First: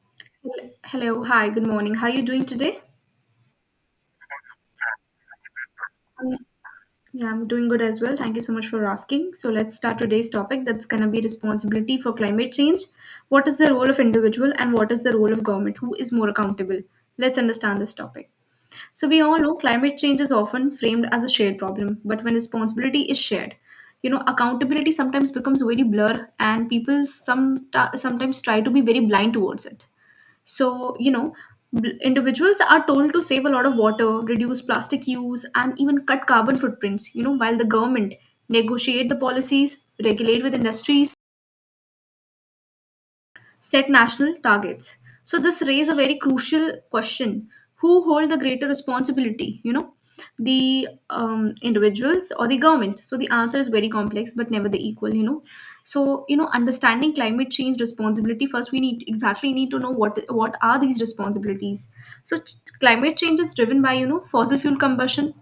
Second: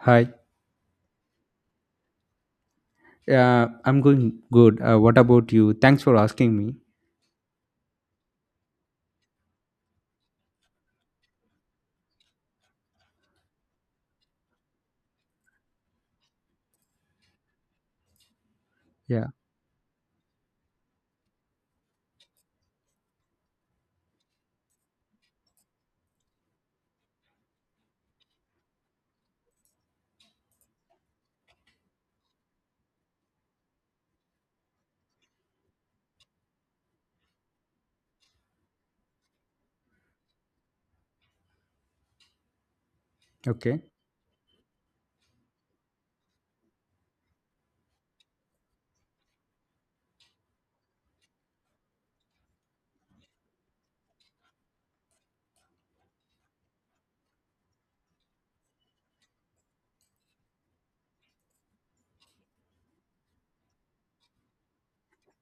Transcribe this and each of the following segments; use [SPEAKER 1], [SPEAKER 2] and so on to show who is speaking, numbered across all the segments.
[SPEAKER 1] Hi,
[SPEAKER 2] Hello, hi, good morning. How are you doing today?
[SPEAKER 1] I'm going good. What about you? Thanks for
[SPEAKER 2] Um,
[SPEAKER 1] asking me.
[SPEAKER 2] Yeah, I'm doing good as well. Thank you so much for asking. So let's start today's topic that's going to be responsibility for climate change. What is the role of individual and what is the role of government? Who is more accountable? Let's understand this topic. So we
[SPEAKER 1] Yeah.
[SPEAKER 2] all know climate change is often framed as a shared problem, but when responsibility is shared, you know, accountability sometimes becomes very blur, and people sometimes try to be very blind towards it. So, you know, individuals are told to save a lot of water, reduce plastic use, and even cut carbon footprints, you know, while the government negotiate the policies, regulate with industries,
[SPEAKER 1] Okay.
[SPEAKER 2] set national targets. So this raises a very crucial question: who hold the greater responsibility? You know, the individuals or the government? So the answer is very complex, but never the equal. You know, so you know, understanding climate change responsibility first, we need exactly need to know what are these responsibilities. So climate change is driven by, you know, fossil fuel combustion,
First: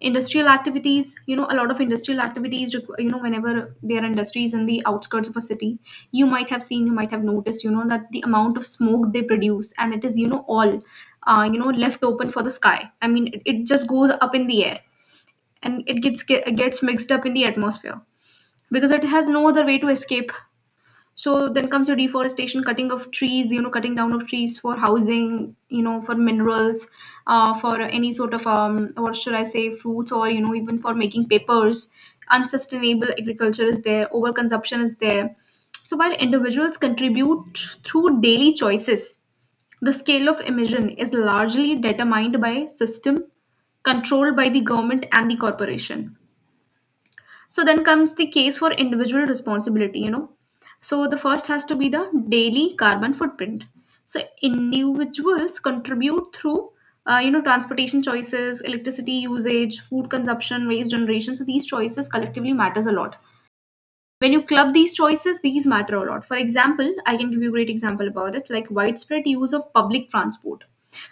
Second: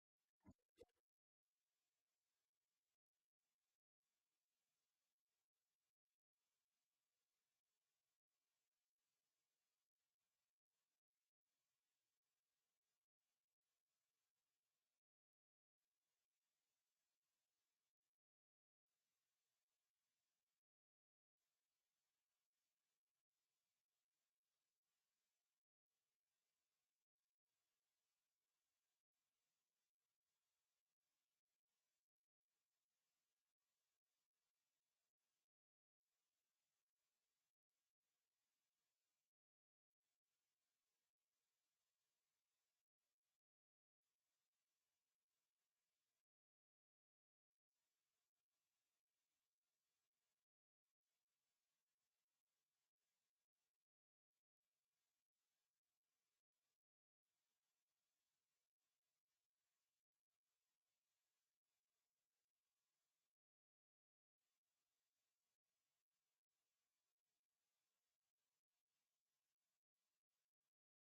[SPEAKER 2] industrial activities, you know, a lot of industrial activities. You know, whenever there are industries in the outskirts of a city, you might have seen, you might have noticed, you know, that the amount of smoke they produce, and it is, you know, all, you know, left open for the sky. I mean, it just goes up in the air, and it gets mixed up in the atmosphere because it has no other way to escape. So then comes your deforestation, cutting of trees, you know, cutting down of trees for housing, you know, for minerals, for any sort of what should I say, fruits, or you know, even for making papers. Unsustainable agriculture is there. Overconsumption is there. So while individuals contribute through daily choices, the scale of emission is largely determined by system controlled by the government and the corporation. So then comes the case for individual responsibility, you know. So the first has to be the daily carbon footprint. So individuals contribute through, you know, transportation choices, electricity usage, food consumption, waste generation. So these choices collectively matters a lot. When you club these choices, these matter a lot. For example, I can give you a great example about it. Like, widespread use of public transport,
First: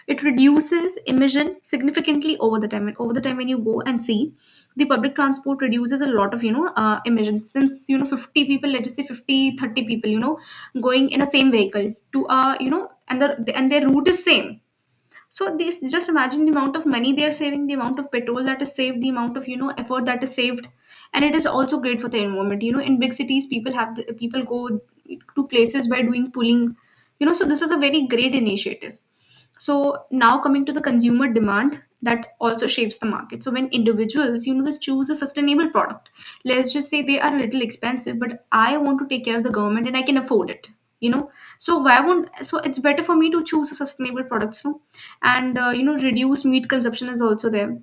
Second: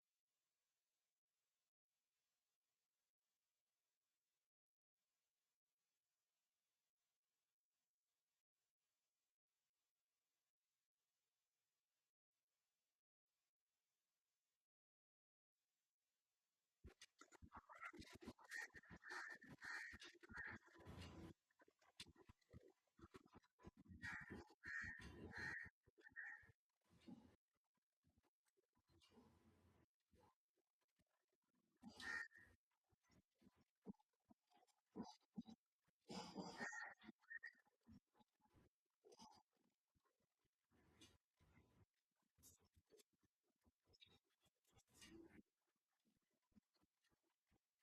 [SPEAKER 2] it reduces emission significantly over the time, and over the time when you go and see, the public transport reduces a lot of, you know, emissions, since, you know, 50 people, let's just say 50, 30 people, you know, going in a same vehicle to, you know, and the and their route is same. So this, just imagine the amount of money they are saving, the amount of petrol that is saved, the amount of, you know, effort that is saved, and it is also great for the environment. You know, in big cities, people go to places by doing pulling. You know, so this is a very great initiative. So now, coming to the consumer demand, that also shapes the market. So when individuals, you know, just choose a sustainable product, let's just say they are a little expensive, but I want to take care of the government and I can afford it, you know, so why won't? So it's better for me to choose a sustainable products, no? And you know, reduce meat consumption is also there,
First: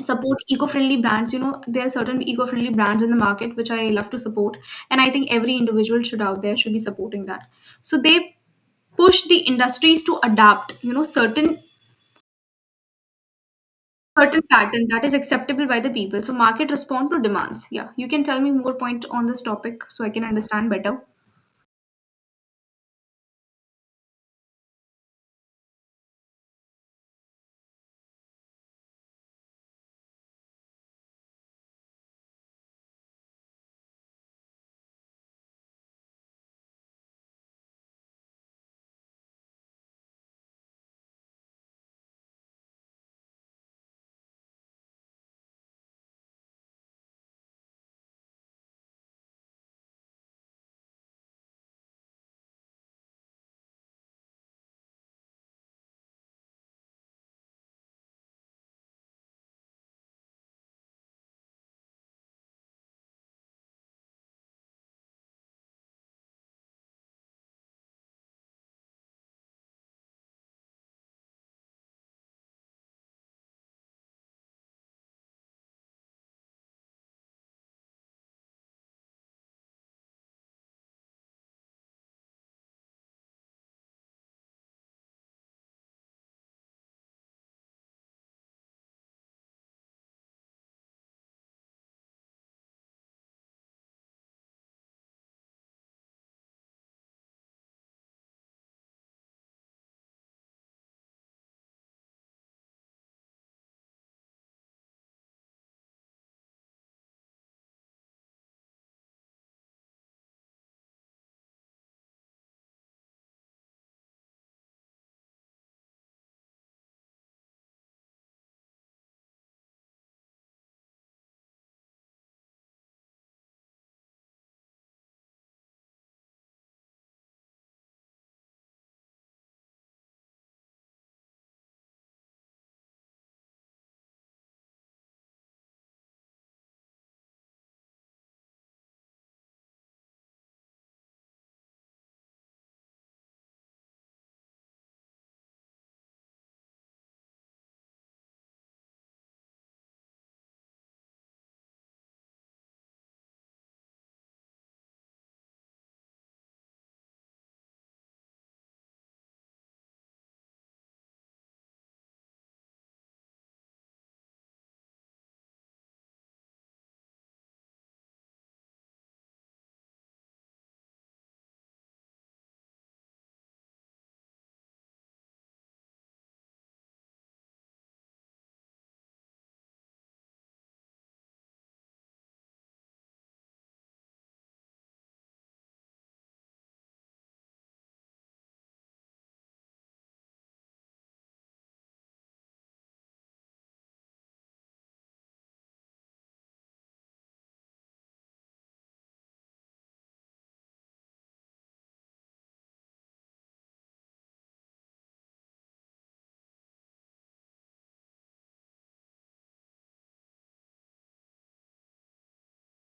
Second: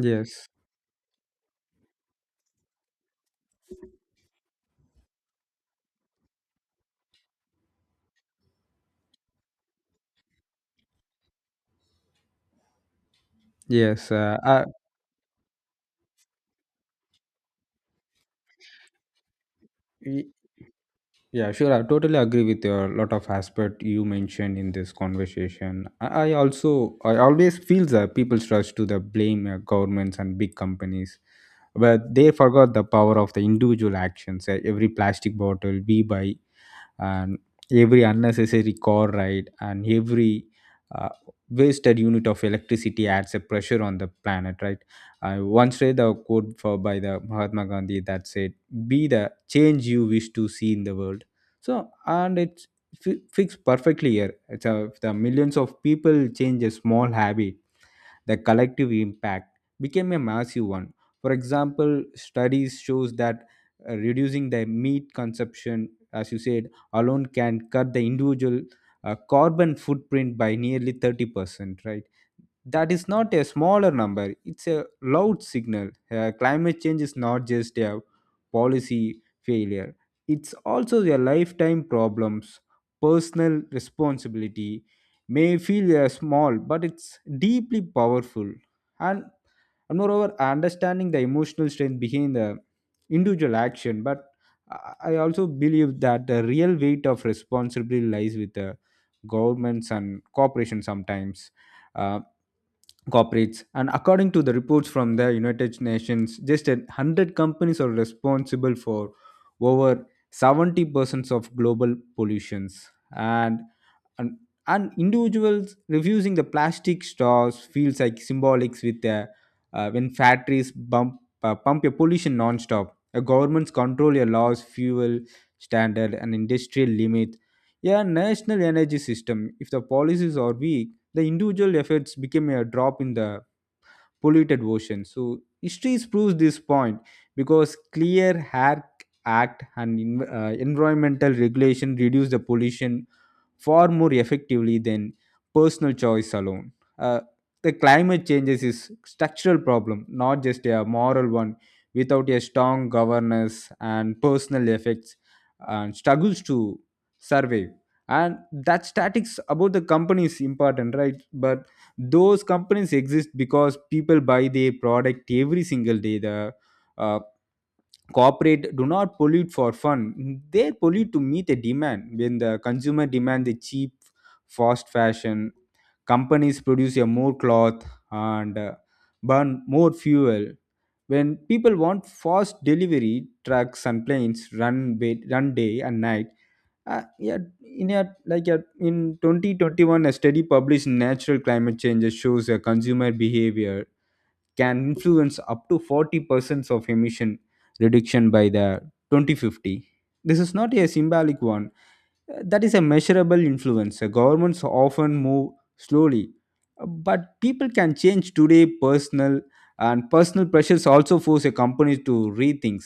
[SPEAKER 2] support
[SPEAKER 1] Yes.
[SPEAKER 2] eco-friendly brands. You know, there are certain eco-friendly brands in the market which I love to support, and I think every individual should out there should be supporting that. So they push the industries to adapt, you know, certain
[SPEAKER 1] Yes.
[SPEAKER 2] certain pattern that is acceptable by the people. So market respond to demands. Yeah, you can tell me more point on this topic so I can
[SPEAKER 1] Y-
[SPEAKER 2] understand better.
[SPEAKER 1] yeah. Sure. I totally agree with your lot of aspect you mentioned in this conversation. I always feel that people's rush to the blame governments and big companies, but they forgot the power of the individual actions. Every plastic bottle we buy and every unnecessary car ride and every uh, wasted unit of electricity adds a pressure on the planet, right? I once read a quote for by the Mahatma Gandhi that said be the change you wish to see in the world. So and fits perfectly here it's a, if the millions of people change a small habit, the collective impact became a massive one. For example, studies shows that reducing the meat consumption, as you said, alone can cut the individual carbon footprint by nearly 30%, right? That is not a smaller number, it's a loud signal. Climate change is not just a policy failure, it's also a lifetime problems, personal responsibility may feel small but it's deeply powerful, and, and moreover understanding the emotional strength behind the individual action. But I also believe that the real weight of responsibility lies with the governments and corporations sometimes. Uh, corporates, and according to the reports from the United Nations just a 100 companies are responsible for over 70% of global pollutions, and, and and individuals refusing the plastic straws feels like symbolics with the when factories bump pump your pollution non-stop, a governments control your laws, fuel standard and industrial limit, a national energy system. If the policies are weak, the individual efforts became a drop in the polluted ocean. So history proves this point, because clear air act and environmental regulation reduce the pollution far more effectively than personal choice alone. Uh, the climate changes is structural problem, not just a moral one. Without a strong governance and personal effects, and struggles to survive. And that statics about the company is important, right? But those companies exist because people buy their product every single day. The uh, corporate do not pollute for fun, they pollute to meet a demand. When the consumer demand the cheap fast fashion, companies produce a more cloth and burn more fuel. When people want fast delivery, trucks and planes run day and night. uh, yeah, in 2021 a study published in natural climate change shows a consumer behavior can influence up to 40% of emission reduction by the 2050. This is not a symbolic one. That is a measurable influence. Governments often move slowly. But people can change today. Personal Personal pressures also force a company to rethink,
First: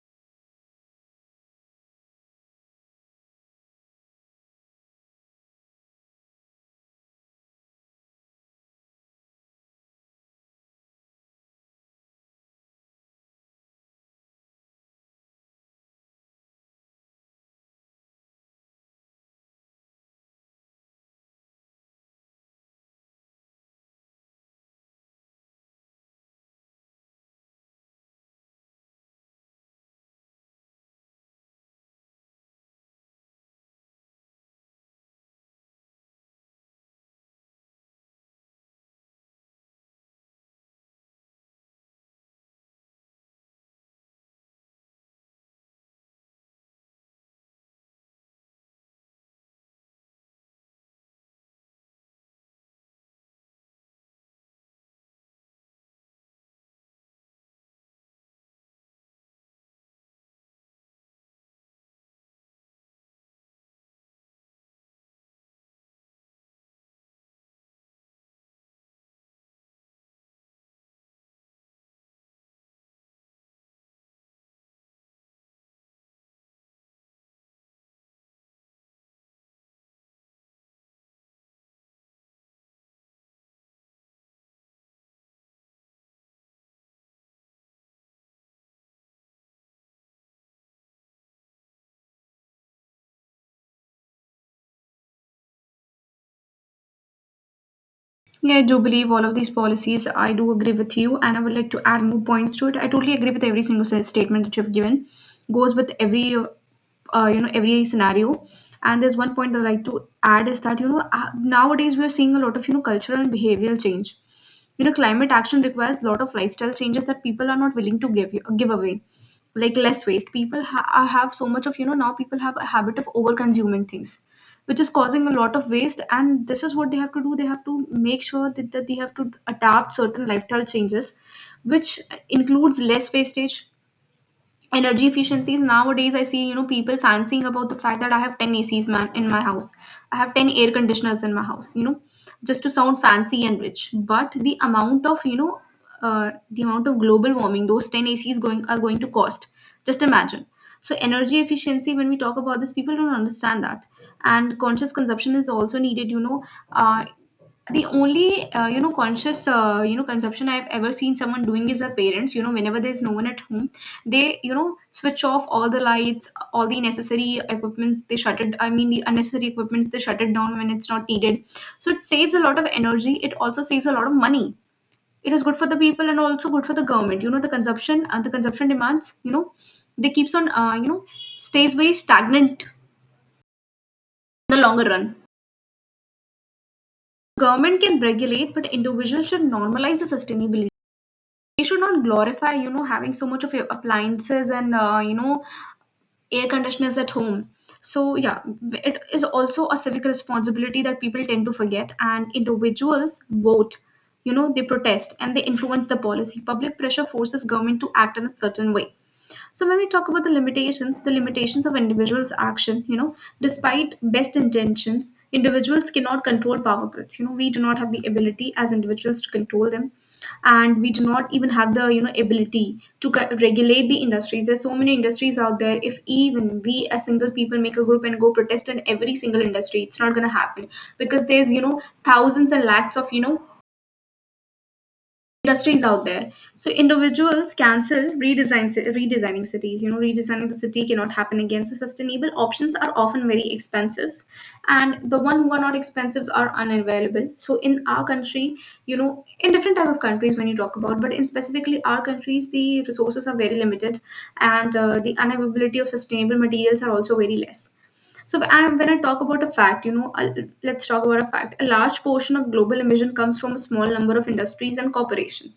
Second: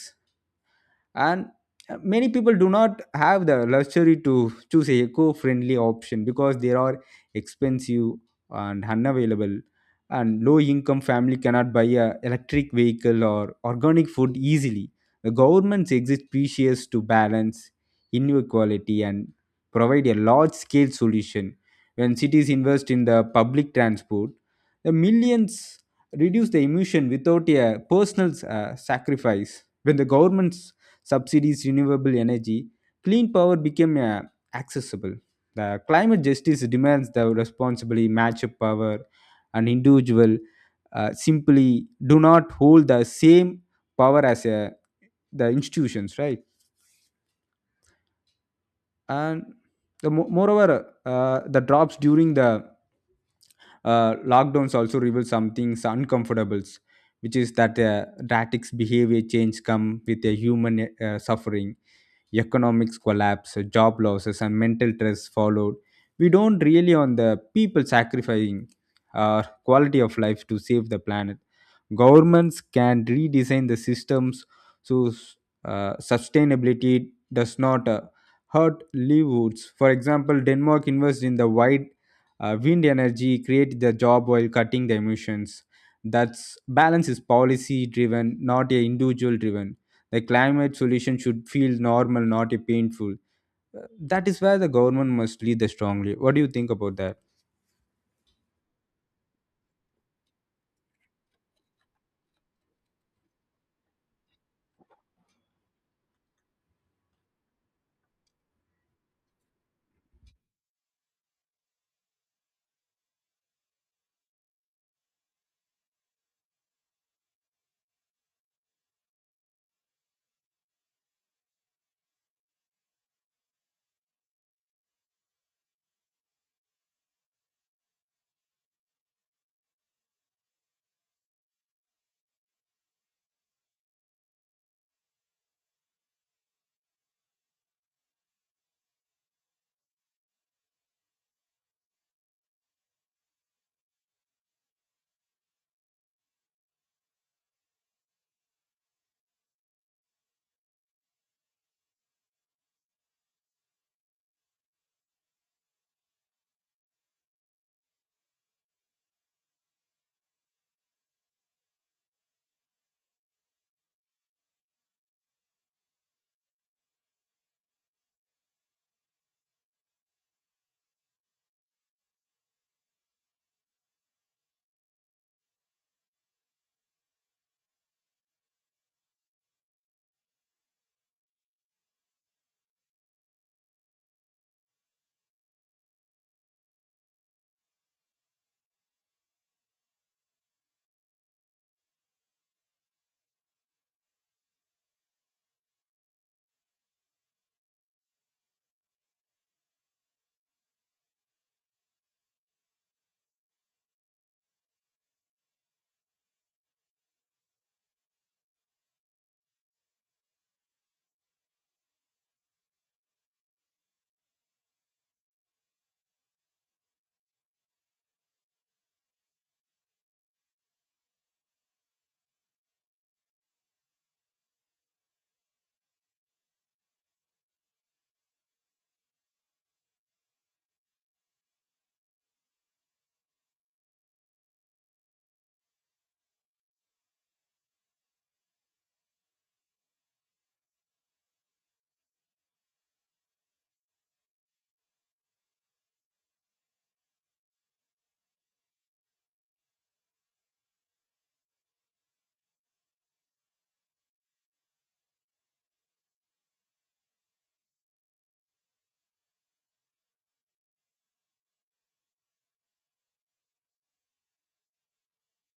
[SPEAKER 1] and many people do not have the luxury to choose a eco-friendly option because they are expensive and unavailable, and low income family cannot buy a electric vehicle or organic food easily. The governments exist precious to balance inequality and provide a large scale solution. When cities invest in the public transport, the millions reduce the emission without a personal sacrifice. When the governments subsidies, renewable energy, clean power became accessible. The climate justice demands the responsibly match of power, and individual simply do not hold the same power as the institutions, right? And moreover the drops during the lockdowns also reveal something uncomfortables, which is that drastic behavior change come with a human suffering, economics collapse, job losses and mental stress followed. We don't really on the people sacrificing our quality of life to save the planet. Governments can redesign the systems, so sustainability does not hurt livelihoods. For example, Denmark invests in the wide wind energy, create the job while cutting the emissions. That's balance is policy driven, not a individual driven. The climate solution should feel normal, not a painful. That is where the government must lead the strongly. What do you think about that?
[SPEAKER 2] Yeah, I do believe all of these policies. I do agree with you, and I would like to add more points to it. I totally agree with every single statement that you've given. Goes with every, you know, every scenario. And there's one point that I like to add is that, you know, nowadays we are seeing a lot of, you know, cultural and behavioral change. You know, climate action requires a lot of lifestyle changes that people are not willing to give you, give away, like less waste. People have so much of, you know, now people have a habit of over consuming things, which is causing a lot of waste. And this is what they have to do. They have to make sure that they have to adapt certain lifestyle changes, which includes less wastage, energy efficiencies. Nowadays I see, you know, people fancying about the fact that I have 10 acs, man, in my house. I have 10 air conditioners in my house, you know, just to sound fancy and rich. But the amount of, you know, the amount of global warming those 10 acs going to cost, just imagine. So energy efficiency, when we talk about this, people don't understand that. And conscious consumption is also needed, you know. uh, the only you know, conscious, you know, consumption I've ever seen someone doing is their parents. You know, whenever there's no one at home, they, you know, switch off all the lights, all the necessary equipments they shut it. I mean, the unnecessary equipments they shut it down when it's not needed. So it saves a lot of energy, it also saves a lot of money. It is good for the people and also good for the government. You know, the consumption and the consumption demands, you know, they keeps on, you know, stays very stagnant in the longer run. Government can regulate, but individuals should normalize the sustainability. We should not glorify, you know, having so much of appliances and, you know, air conditioners at home. So yeah, it is also a civic responsibility that people tend to forget. And individuals vote, you know, they protest, and they influence the policy. Public pressure forces government to act in a certain way. So when we talk about the limitations of individuals' action, you know, despite best intentions, individuals cannot control power grids. You know, we do not have the ability as individuals to control them, and we do not even have the, you know, ability to regulate the industries. There's so many industries out there. If even we as single people make a group and go protest in every single industry, it's not gonna happen, because there's, you know, thousands and lakhs of, you know, industries out there. So individuals cancel redesign, redesigning cities. You know, redesigning the city cannot happen again. So sustainable options are often very expensive, and the one who are not expensive are unavailable. So in our country, you know, in different type of countries when you talk about, but in specifically our countries, the resources are very limited, and the unavailability of sustainable materials are also very less. So when I talk about a fact, you know, let's talk about a fact. A large portion of global emission comes from a small number of industries and corporations.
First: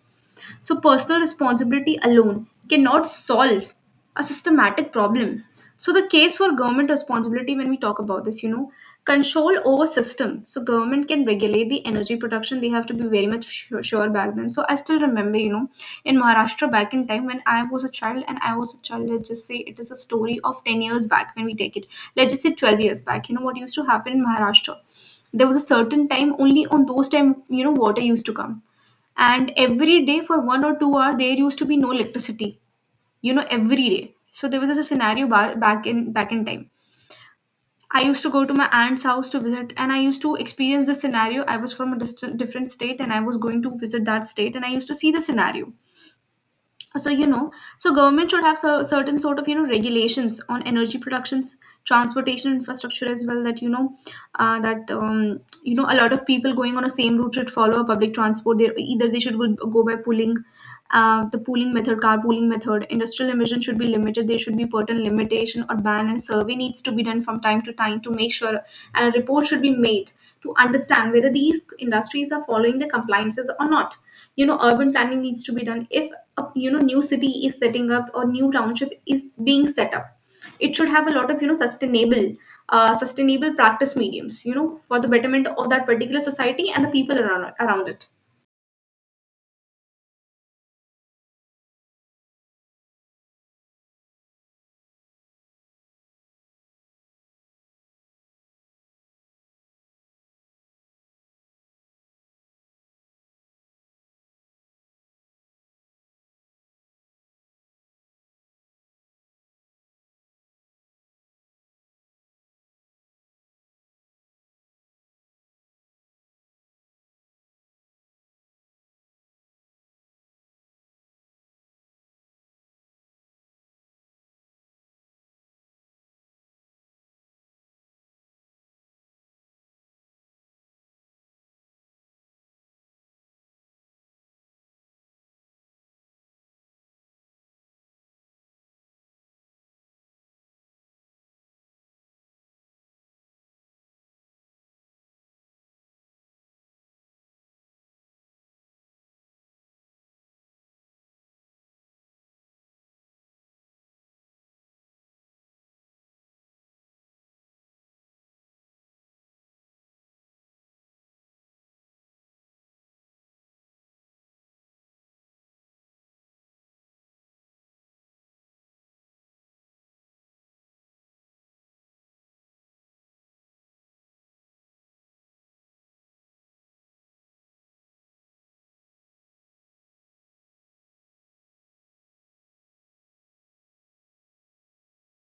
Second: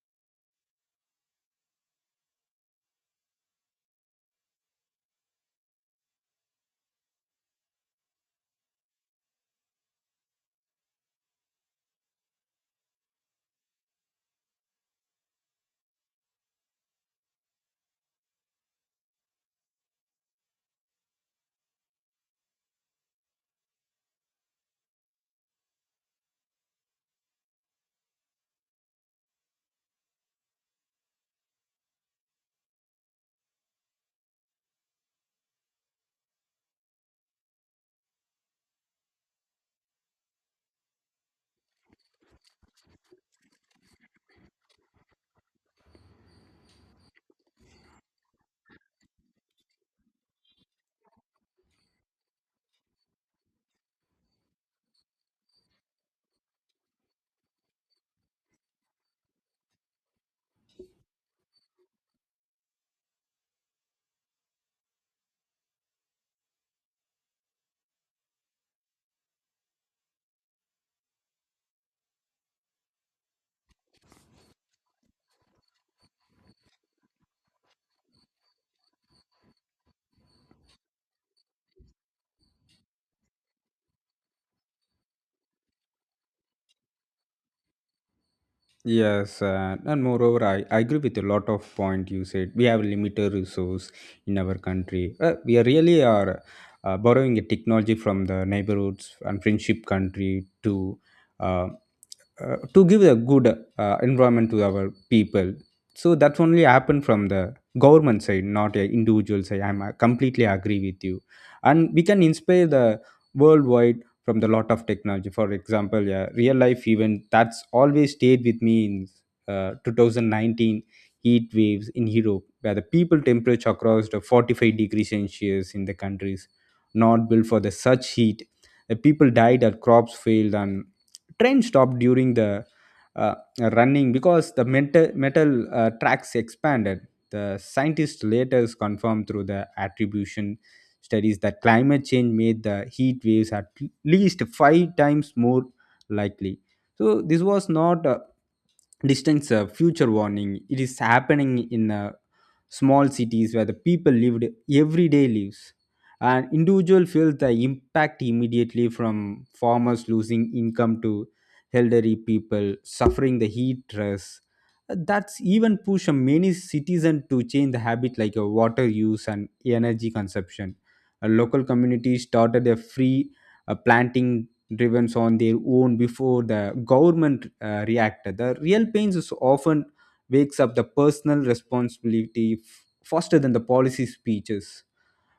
[SPEAKER 2] So, personal responsibility alone cannot solve a systematic problem. So, the case for government responsibility, when we talk about this, you know, control over system. So, government can regulate the energy production. They have to be very much sure, sure back then. So, I still remember, you know, in Maharashtra back in time, when I was a child, and I was a child, let's just say it is a story of 10 years back when we take it. Let's just say 12 years back, you know, what used to happen in Maharashtra? There was a certain time, only on those time, you know, water used to come. And every day for 1 or 2 hours there used to be no electricity, you know, every day. So there was this a scenario, back in time, I used to go to my aunt's house to visit, and I used to experience the scenario. I was from a distant, different state and I was going to visit that state, and I used to see the scenario. So you know, so government should have certain sort of, you know, regulations on energy productions, transportation infrastructure as well. That, you know, that, you know, a lot of people going on a same route should follow a public transport. They either they should go by pulling, the pooling method, carpooling method. Industrial emission should be limited. There should be certain limitation or ban, and survey needs to be done from time to time to make sure, and a report should be made to understand whether these industries are following the compliances or not. Urban planning needs to be done if a new city is setting up or new township is being set up. It should have a lot of sustainable, sustainable practice mediums. For the betterment of that particular society and the people around it.
[SPEAKER 1] Yes, and moreover, I agree with a lot of point you said. We have limited resource in our country. We are really are Borrowing a technology from the neighborhoods and friendship country uh, to give a good environment to our people. So that's only happened from the government side, not a individual side. I'm completely agree with you, and we can inspire the worldwide from the lot of technology. For example, yeah, real life event that's always stayed with me in 2019 heat waves in Europe where the people temperature crossed 45 degrees Celsius in the countries not built for the such heat. The people died or crops failed, and train stopped during the uh, running because the metal tracks expanded. The scientists later confirmed through the attribution studies that climate change made the heat waves at least 5 times more likely. So this was not a distant future warning. It is happening in small cities where the people lived everyday lives. And individual felt the impact immediately, from farmers losing income to elderly people suffering the heat stress. That's even pushed many citizens to change the habit like water use and energy consumption. A local community started a free planting driven on their own before the government reacted. The real pains is often wakes up the personal responsibility faster than the policy speeches.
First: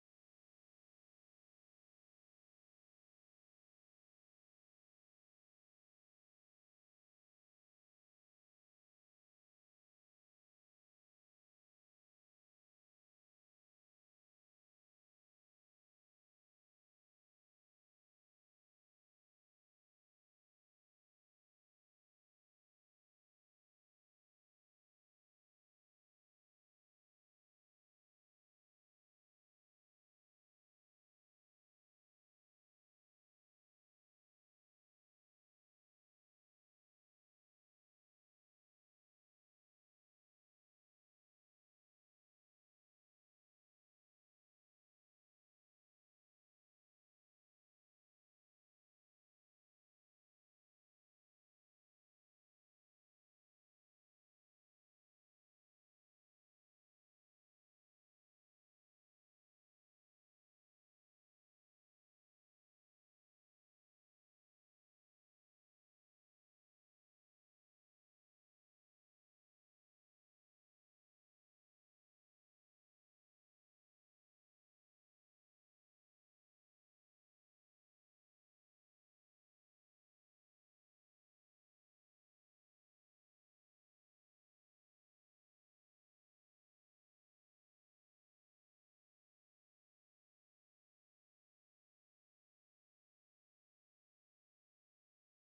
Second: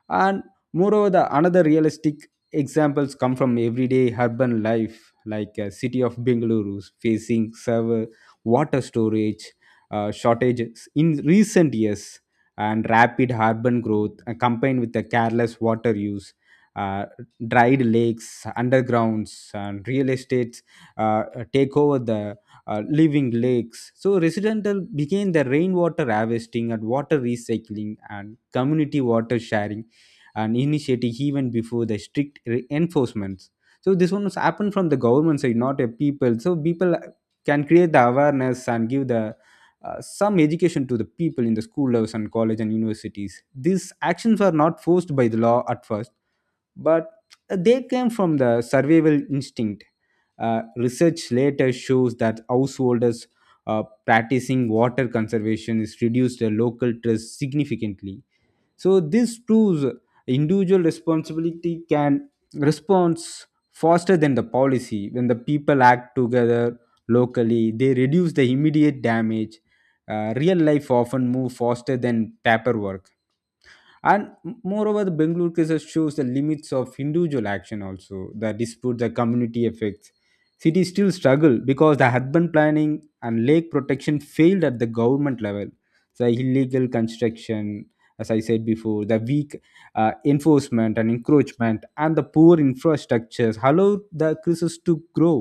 [SPEAKER 1] And moreover the another realistic examples come from everyday urban life, like city of Bengaluru facing server water storage shortages in recent years, and rapid urban growth combined with the careless water use uh, dried lakes undergrounds, and real estates uh, take over the living lakes. So residential became the rainwater harvesting and water recycling and community water sharing and initiating even before the enforcements. So this one was happened from the government side, not a people. So people can create the awareness and give the some education to the people in the school levels and college and universities. These actions were not forced by the law at first, but they came from the survival instinct. Research later shows that householders practicing water conservation is reduced the local stress significantly. So this proves individual responsibility can response faster than the policy. When the people act together locally, they reduce the immediate damage. Real life often move faster than paperwork. And moreover the Bengaluru cases shows the limits of individual action, also the dispute the community effects. Cities still struggle because the urban planning and lake protection failed at the government level, the illegal construction, as I said before, the weak enforcement and encroachment and the poor infrastructures allowed the crisis to grow.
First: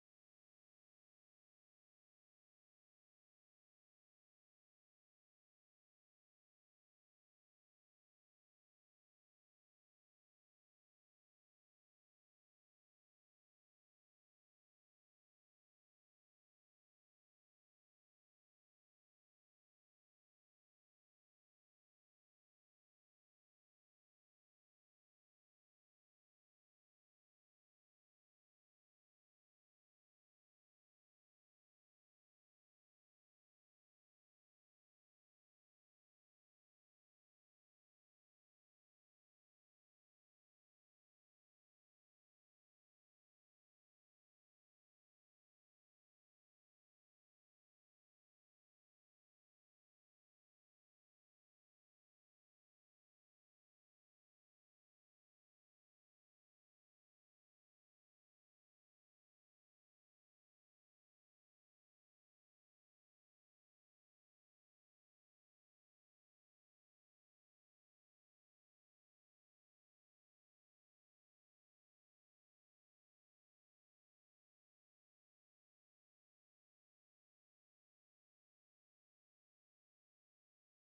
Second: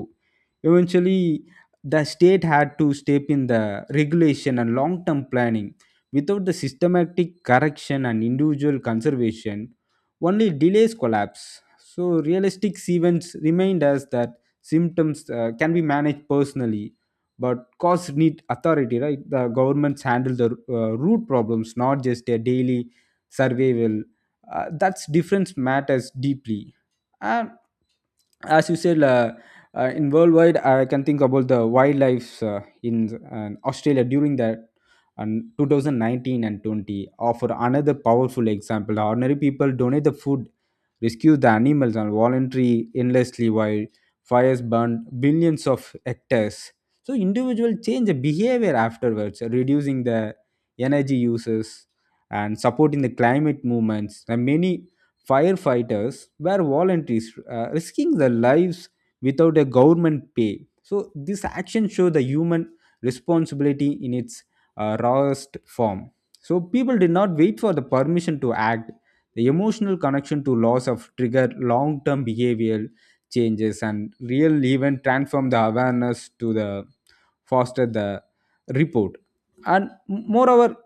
[SPEAKER 1] Eventually the state had to step in the regulation and long term planning. Without the systematic correction and individual conservation, only delays collapse. So, realistic events remind us that symptoms can be managed personally, but cause need authority, right? The governments handle the root problems, not just their daily survival. That's difference matters deeply. And as you said, in worldwide, I can think about the wildlife in Australia during that and 2019 and 20 offer another powerful example. Ordinary people donate the food, rescue the animals, and voluntary endlessly while fires burn billions of hectares. So individuals change the behavior afterwards, reducing the energy uses and supporting the climate movements. And many firefighters were volunteers, risking their lives without a government pay. So this action shows the human responsibility in its rawest form. So people did not wait for the permission to act. The emotional connection to loss of trigger long-term behavioral changes, and real event transform the awareness to the foster the report. And moreover,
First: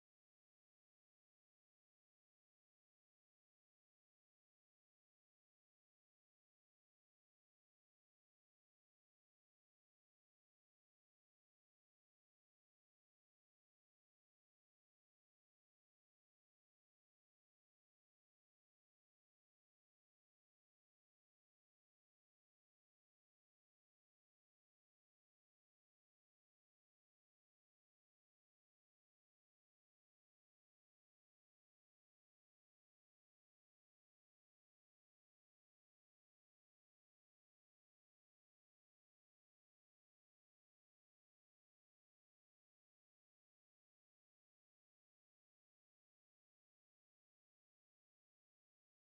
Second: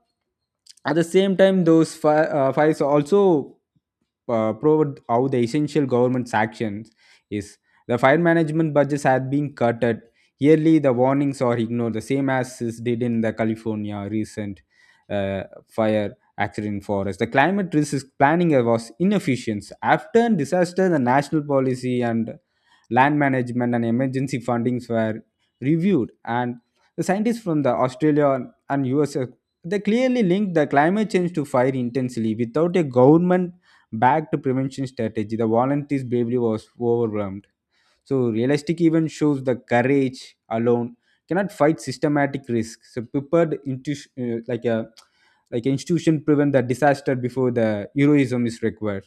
[SPEAKER 1] at the same time, those files also proved how the essential government's actions is. The fire management budgets had been cut. Yearly, the warnings are ignored, the same as is did in the California recent uh, fire accident forest. The climate risk planning was inefficient. After disaster, the national policy and land management and emergency fundings were reviewed, and the scientists from the Australia and US they clearly linked the climate change to fire intensely without a government backed prevention strategy. The volunteers' bravery was overwhelmed. So realistic even shows the courage alone cannot fight systematic risk. So prepared into uh, like a like institution prevent the disaster before the heroism is required.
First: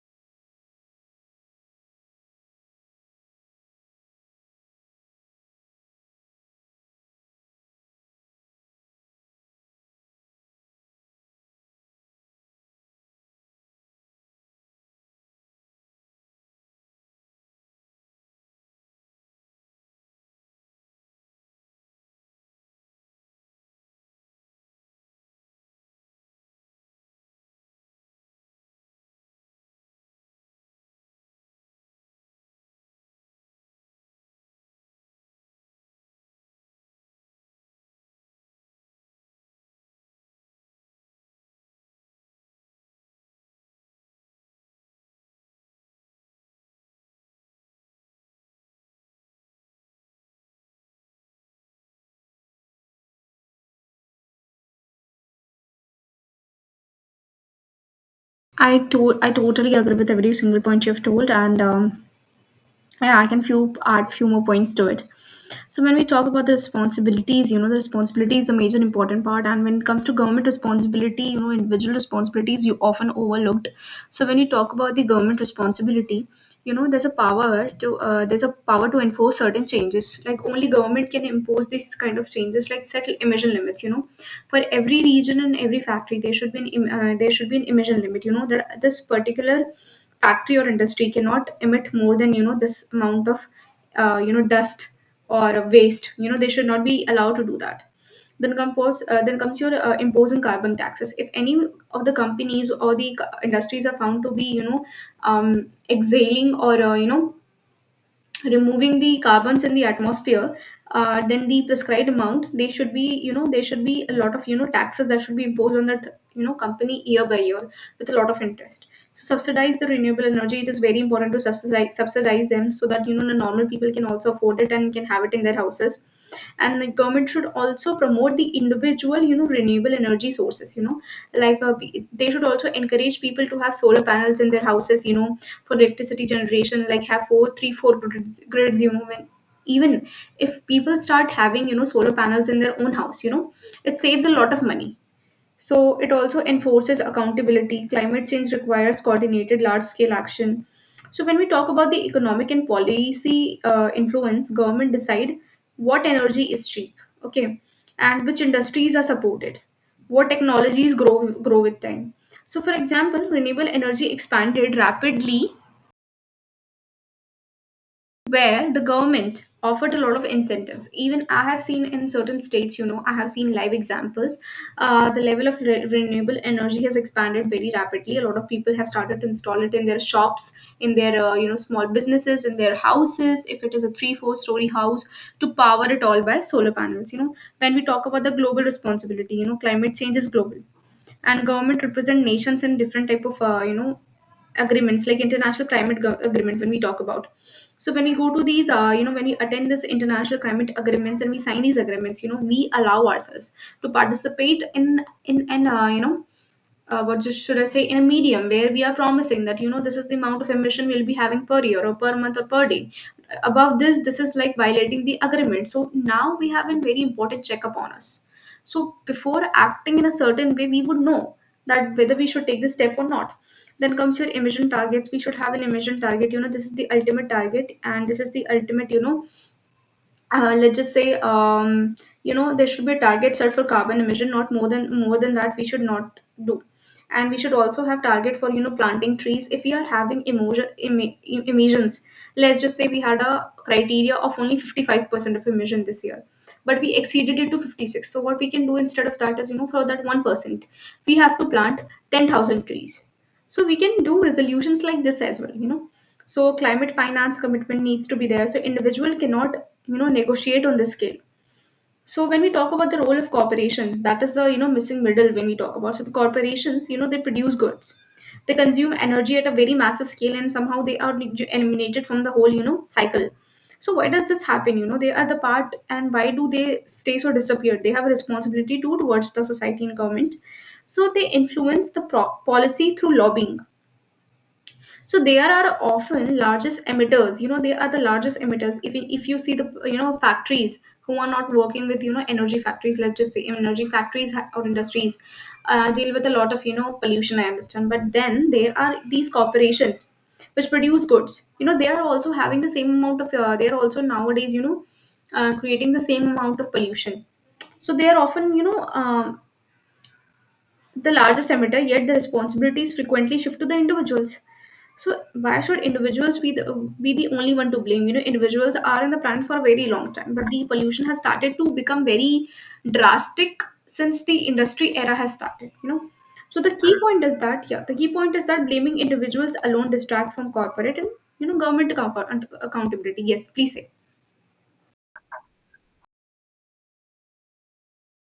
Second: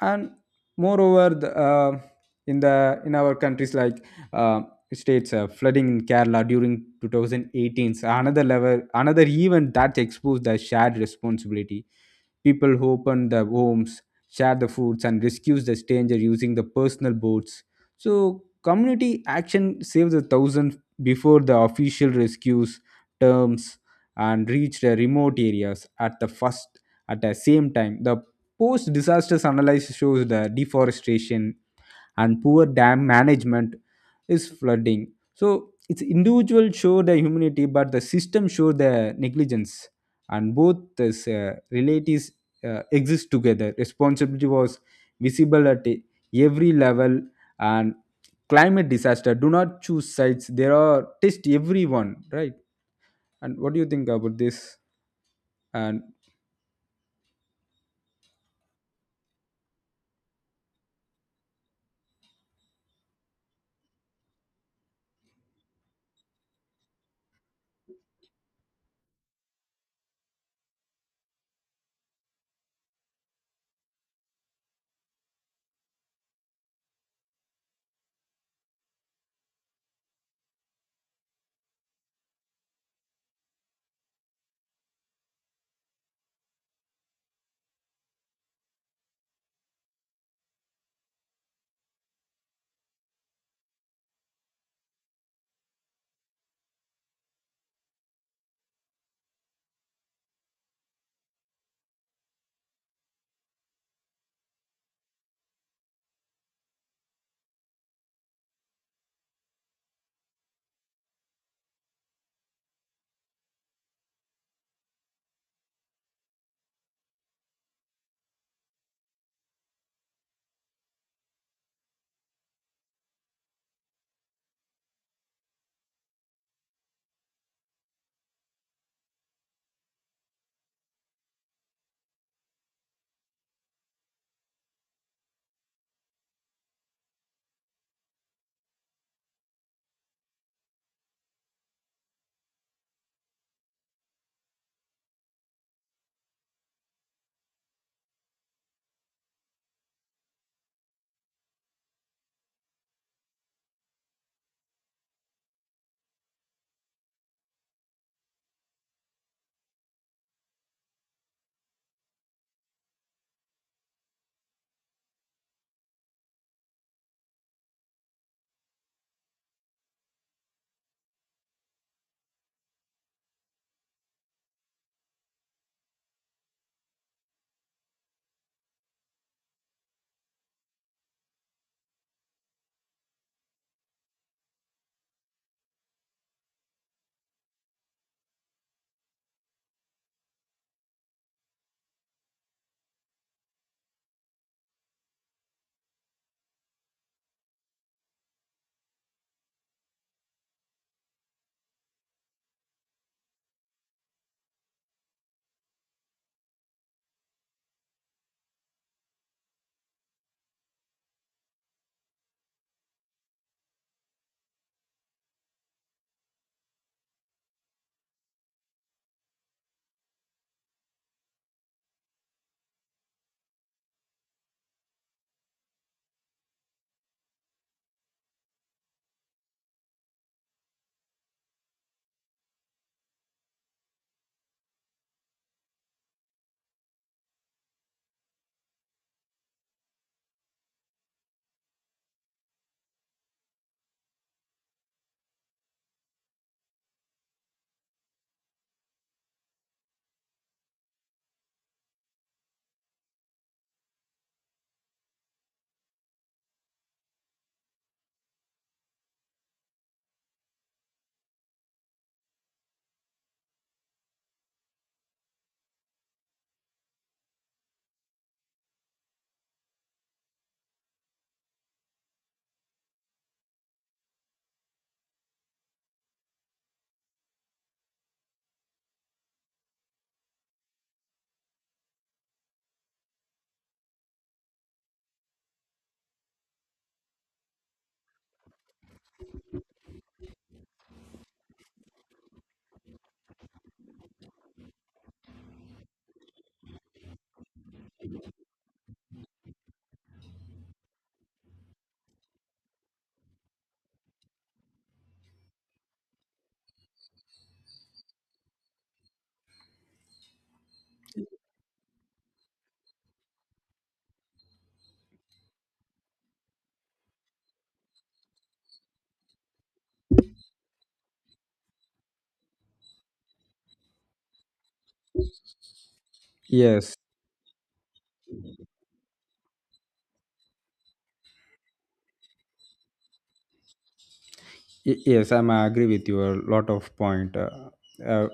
[SPEAKER 1] And moreover in our countries like uh, states, flooding in Kerala during 2018 's another level, another event that exposed the shared responsibility. People who open the homes, share the foods and rescues the stranger using the personal boats. So community action saved the thousand before the official rescues terms and reached the remote areas at the first. At the same time, the post disaster analysis shows the deforestation and poor dam management is flooding. So it's individual show the humanity, but the system show the negligence, and both this relatives exist together. Responsibility was visible at every level, and climate disaster do not choose sides. There are test everyone, right? And what do you think about this? And
[SPEAKER 2] I totally agree with every single point you've told, and yeah, I can few add few more points to it. So when we talk about the responsibilities, you know, the responsibility is the major important part. And when it comes to government responsibility, you know, individual responsibilities you often overlooked. So when you talk about the government responsibility, you know there's a power to there's a power to enforce certain changes like only government can impose this kind of changes like set emission limits, you know, for every region and every factory there should be an there should be an emission limit, you know, that this particular factory or industry cannot emit more than, you know, this amount of you know dust or waste, you know, they should not be allowed to do that. Then comes your imposing carbon taxes. If any of the companies or the industries are found to be, you know, exhaling or you know removing the carbons in the atmosphere, then the prescribed amount they should be, you know, there should be a lot of you know taxes that should be imposed on that you know company year by year with a lot of interest. So subsidize the renewable energy. It is very important to subsidize them so that you know the normal people can also afford it and can have it in their houses. And the government should also promote the individual, you know, renewable energy sources, you know, like they should also encourage people to have solar panels in their houses, you know, for electricity generation, like have four three four grids, you know, when even if people start having you know solar panels in their own house, you know, it saves a lot of money. So it also enforces accountability. Climate change requires coordinated large scale action. So when we talk about the economic and policy influence, government decide what energy is cheap, okay, and which industries are supported, what technologies grow with time. So for example, renewable energy expanded rapidly where the government offered a lot of incentives. Even I have seen in certain states, you know, I have seen live examples. The level of renewable energy has expanded very rapidly. A lot of people have started to install it in their shops, in their, you know, small businesses, in their houses. If it is a 3 4-story house to power it all by solar panels, you know. When we talk about the global responsibility, you know, climate change is global and government represent nations in different type of you know agreements, like international agreement, when we talk about. So when we go to these, you know, when we attend this international climate agreements and we sign these agreements, you know, we allow ourselves to participate in an, you know, what just should I say, in a medium where we are promising that, you know, this is the amount of emission we'll be having per year or per month or per day. Above this, this is like violating the agreement. So now we have a very important check upon us. So before acting in a certain way, we would know that whether we should take this step or not. Then comes your emission targets. We should have an emission target. You know, this is the ultimate target, and this is the ultimate, you know, let's just say you know there should be a target set for carbon emission, not more than that we should not do. And we should also have target for, you know, planting trees. If we are having emissions, let's just say we had a criteria of only 55% of emission this year, but we exceeded it to 56, so what we can do instead of that is, you know, for that 1%, we have to plant 10,000 trees. So we can do resolutions like this as well, you know. So climate finance commitment needs to be there, so individual cannot, you know, negotiate on this scale. So when we talk about the role of corporation, that is the, you know, missing middle when we talk about. So the corporations, you know, they produce goods, they consume energy at a very massive scale, and somehow they are eliminated from the whole, you know, cycle. So why does this happen? You know, they are the part, and why do they stay so disappeared? They have a responsibility too towards the society and government. So they influence the policy through lobbying. So they are often largest emitters, you know, they are the largest emitters. If you see the, you know, factories who are not working with, you know, energy factories, let's just say energy factories or industries deal with a lot of, you know, pollution. I understand, but then there are these corporations which produce goods, you know, they are also having the same amount of, they are also nowadays, you know, creating the same amount of pollution. So they are often, you know, um, the largest emitter, yet the responsibilities frequently shift to the individuals. So why should individuals be the only one to blame? You know, individuals are on the planet for a very long time, but the pollution has started to become very drastic since the industry era has started. You know, so the key
[SPEAKER 1] yes.
[SPEAKER 2] point is that yeah, the key point is that blaming individuals alone distract from corporate and, you know, government accountability. Yes, please say.
[SPEAKER 1] Yes, I'm agree with you a lot of point uh,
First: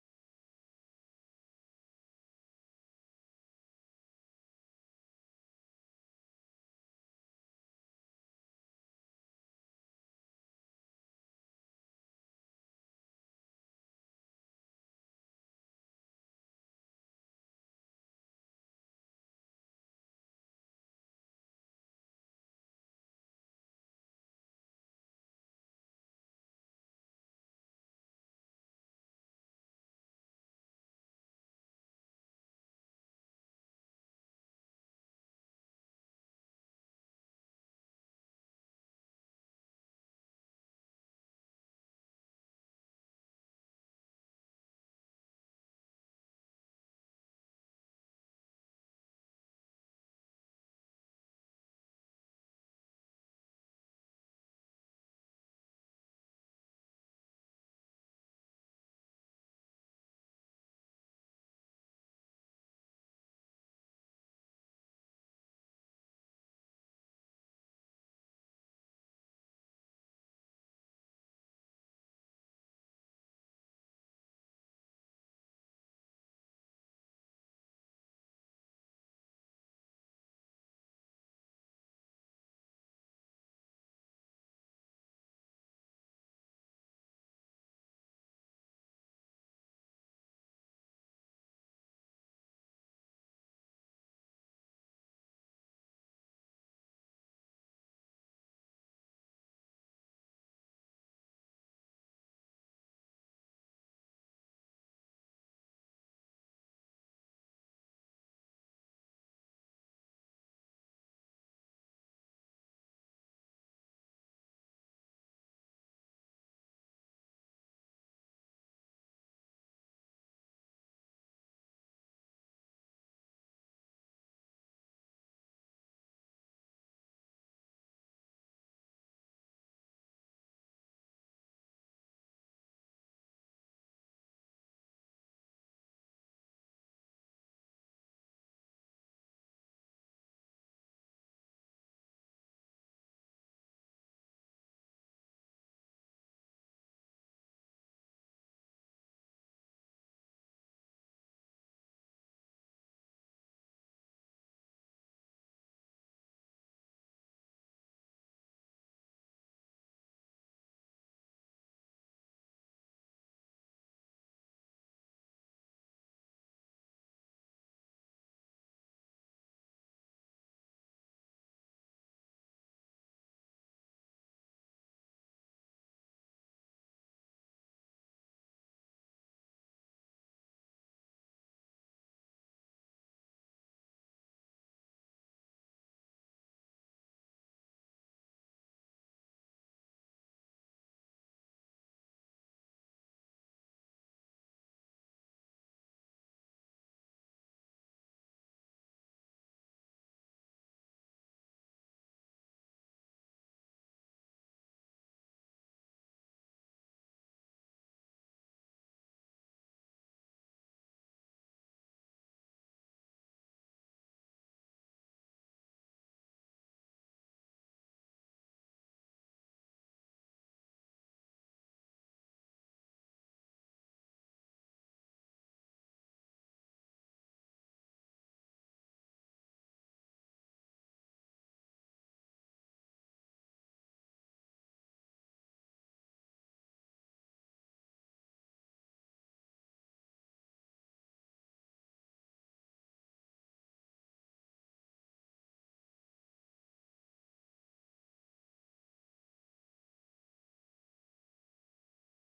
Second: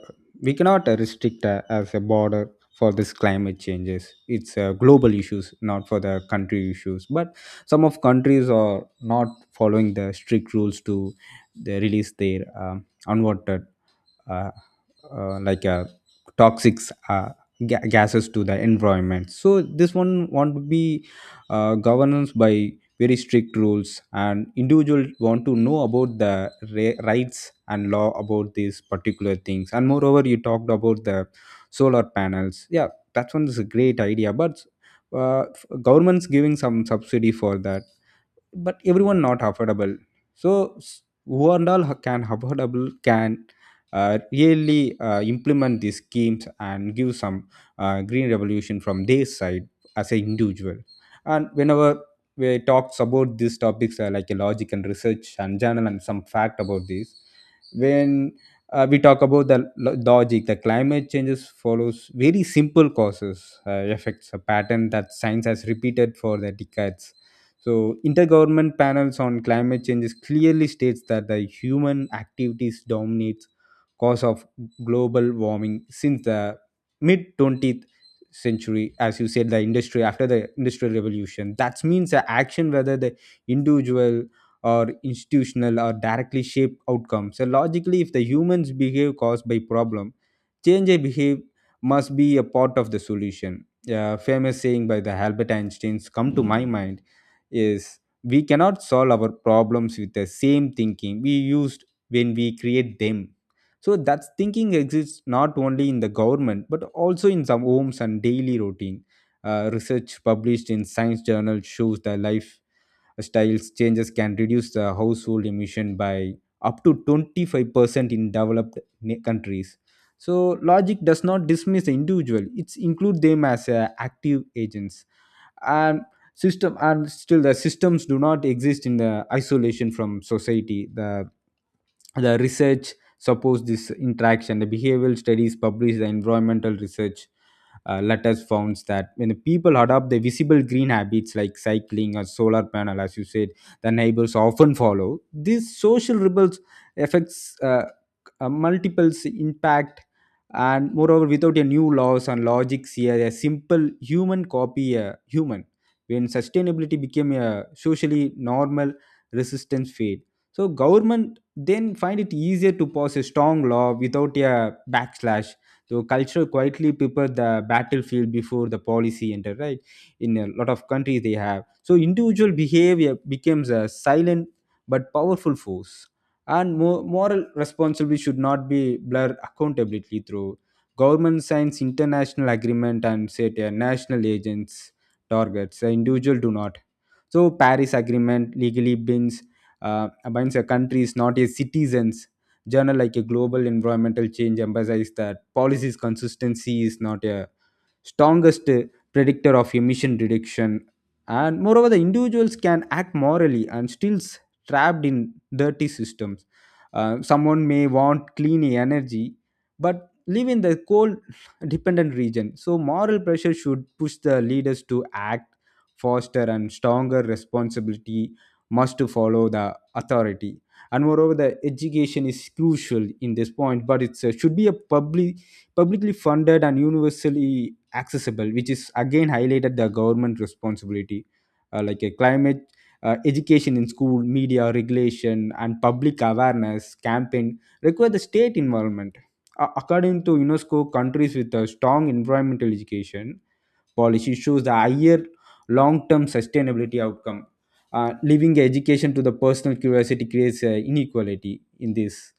[SPEAKER 1] we cannot, restrict, as a border for this climate changes. It's global issues, not for the country issues, but some of countries are not following the strict rules to they release their unwanted uh, uh, like uh, toxic uh, gases to the environment. So this one want to be governance by very strict rules, and individual want to know about the rights and law about these particular things. And moreover, you talked about the solar panels, yeah, that one is a great idea, but uh, government's giving some subsidy for that, but everyone not affordable. So who and all can affordable can really implement these schemes and give some green revolution from their side as an individual. And whenever we talks about these topics, like a logic and research and journal and some fact about this. When we talk about the logic, the climate changes follows very simple causes, effects a pattern that science has repeated for the decades. So, intergovernment panels on climate change clearly states that the human activities dominates cause of global warming since the mid 20th century. As you said, the industry after the industrial revolution, that means the action whether the individual or institutional or directly shape outcomes. So logically, if the humans behave caused by problem, change a behave must be a part of the solution. Yeah, famous saying by the Albert Einstein's come to my mind is we cannot solve our problems with the same thinking we used when we create them. So that thinking exists not only in the government but also in some homes and daily routine. Uh, research published in science journal shows that life changes can reduce the household emission by up to 25% in developed countries. So logic does not dismiss the individual, it includes them as active agents. And system, and still the systems do not exist in the isolation from society. The research supports this interaction. The behavioral studies published the environmental research letters found that when the people adopt the visible green habits like cycling or solar panel, as you said, the neighbors often follow these social rebels affects, multiples impact. And moreover, without a new laws and logics here, a simple human copy a human. When sustainability became a socially normal, resistance fade. So government then find it easier to pass a strong law without a backslash. So culture quietly prepare the battlefield before the policy enter, right? In a lot of countries they have. So individual behavior becomes a silent but powerful force. And moral responsibility should not be blurred accountability through government signs international agreement and set a national agents targets. The individual do not. So Paris Agreement legally binds binds a countries, not a citizens. Journal like a global environmental change emphasizes that policies consistency is not a strongest predictor of emission reduction. And moreover, the individuals can act morally and still trapped in dirty systems. Someone may want clean energy, but live in the coal dependent region. So, moral pressure should push the leaders to act faster and stronger responsibility must to follow the authority. And moreover, the education is crucial in this point, but it should be a publicly funded and universally accessible, which is again highlighted the government responsibility. Uh, like a climate education in school, media regulation and public awareness campaign require the state involvement. According to UNESCO, countries with a strong environmental education policy shows the higher long-term sustainability outcome. Leaving education to the personal curiosity creates inequality in this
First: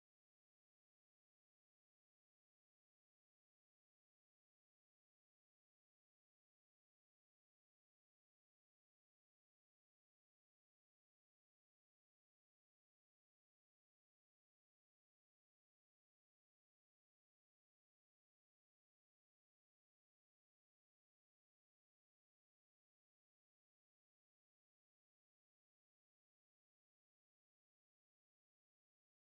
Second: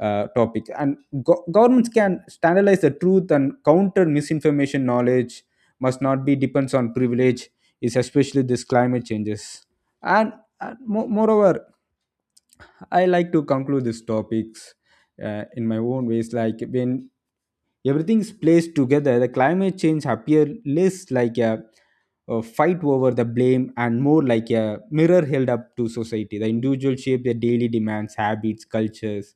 [SPEAKER 1] topic. And governments can standardize the truth and counter misinformation. Knowledge must not be depends on privilege. Is especially this climate changes. And, moreover, I like to conclude these topics in my own ways. Like when everything is placed together, the climate change appear less like a fight over the blame and more like a mirror held up to society. The individual shape their daily demands, habits, cultures,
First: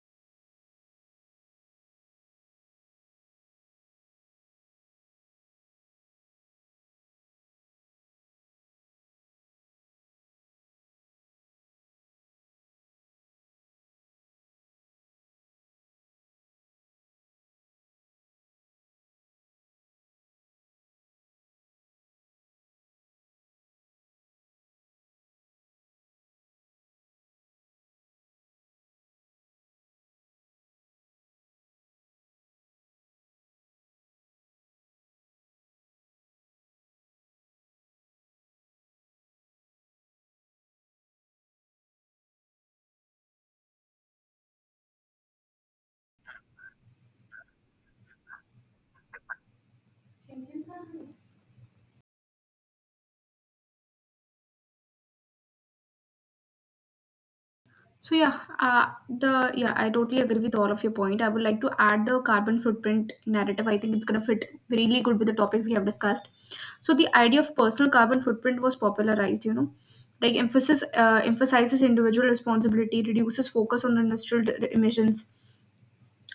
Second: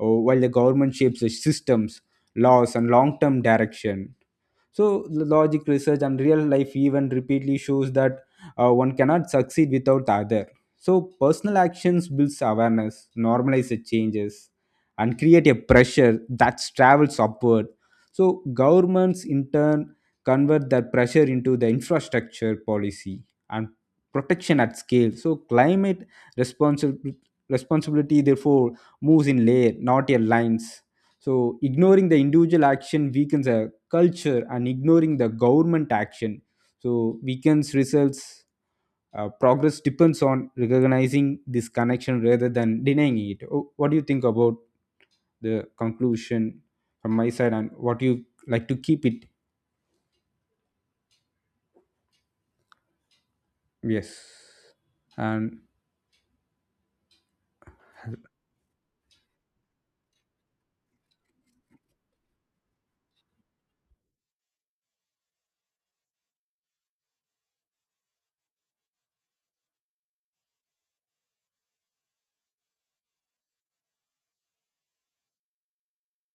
[SPEAKER 1] while the government shapes the systems, laws, and long-term direction. So logic, research and real life even repeatedly shows that one cannot succeed without the other. So personal actions builds awareness, normalize the changes and create a pressure that travels upward. So governments in turn convert that pressure into the infrastructure policy and protection at scale. So climate responsible responsibility therefore moves in layer, not in lines. So, ignoring the individual action weakens a culture, and ignoring the government action so weakens results. Progress depends on recognizing this connection rather than denying it. Oh, what do you think about the conclusion from my side, and what you like to keep it? Yes. And
[SPEAKER 2] So yeah, I totally agree with all of your point. I would like to add the carbon footprint narrative. I think it's gonna fit really good with the topic we have discussed. So the idea of personal carbon footprint was popularized. You know, like emphasis emphasizes individual responsibility, reduces focus on industrial emissions.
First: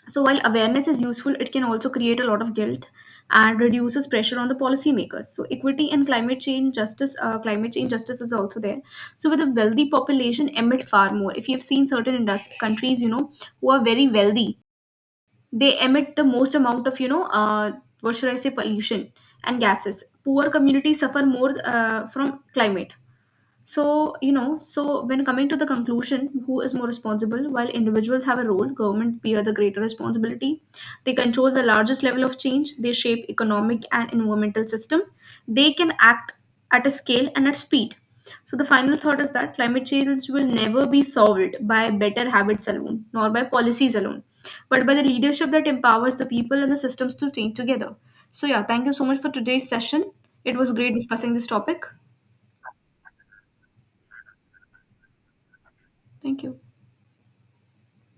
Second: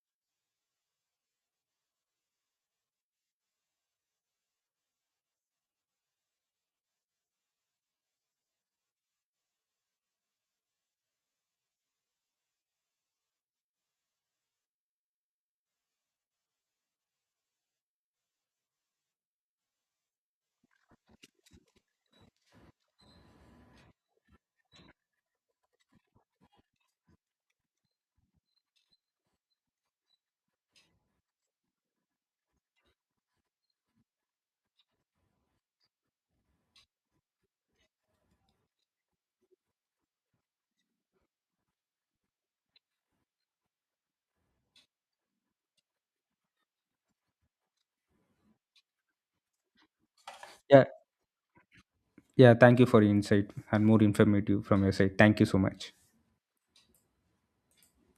[SPEAKER 2] So while awareness is useful, it can also create a lot of guilt and reduces pressure on the policymakers. So equity and climate change justice is also there. So with a wealthy population, emit far more. If you've seen certain industry countries, you know, who are very wealthy, they emit the most amount of, you know, what should I say, pollution and gases. Poor communities suffer more from climate. So, you know, so when coming to the conclusion, who is more responsible? While individuals have a role, government bear the greater responsibility. They control the largest level of change, they shape economic and environmental system. They can act at a scale and at speed. So the final thought is that climate change will never be solved by better habits alone, nor by policies alone, but by the leadership that empowers the people and the systems to change together. So yeah, thank you so much for today's session. It was
[SPEAKER 1] yeah,
[SPEAKER 2] great discussing this topic.
[SPEAKER 1] yeah. Thank you for your insight and more informative from your side. Thank you so much.
[SPEAKER 2] Thank you.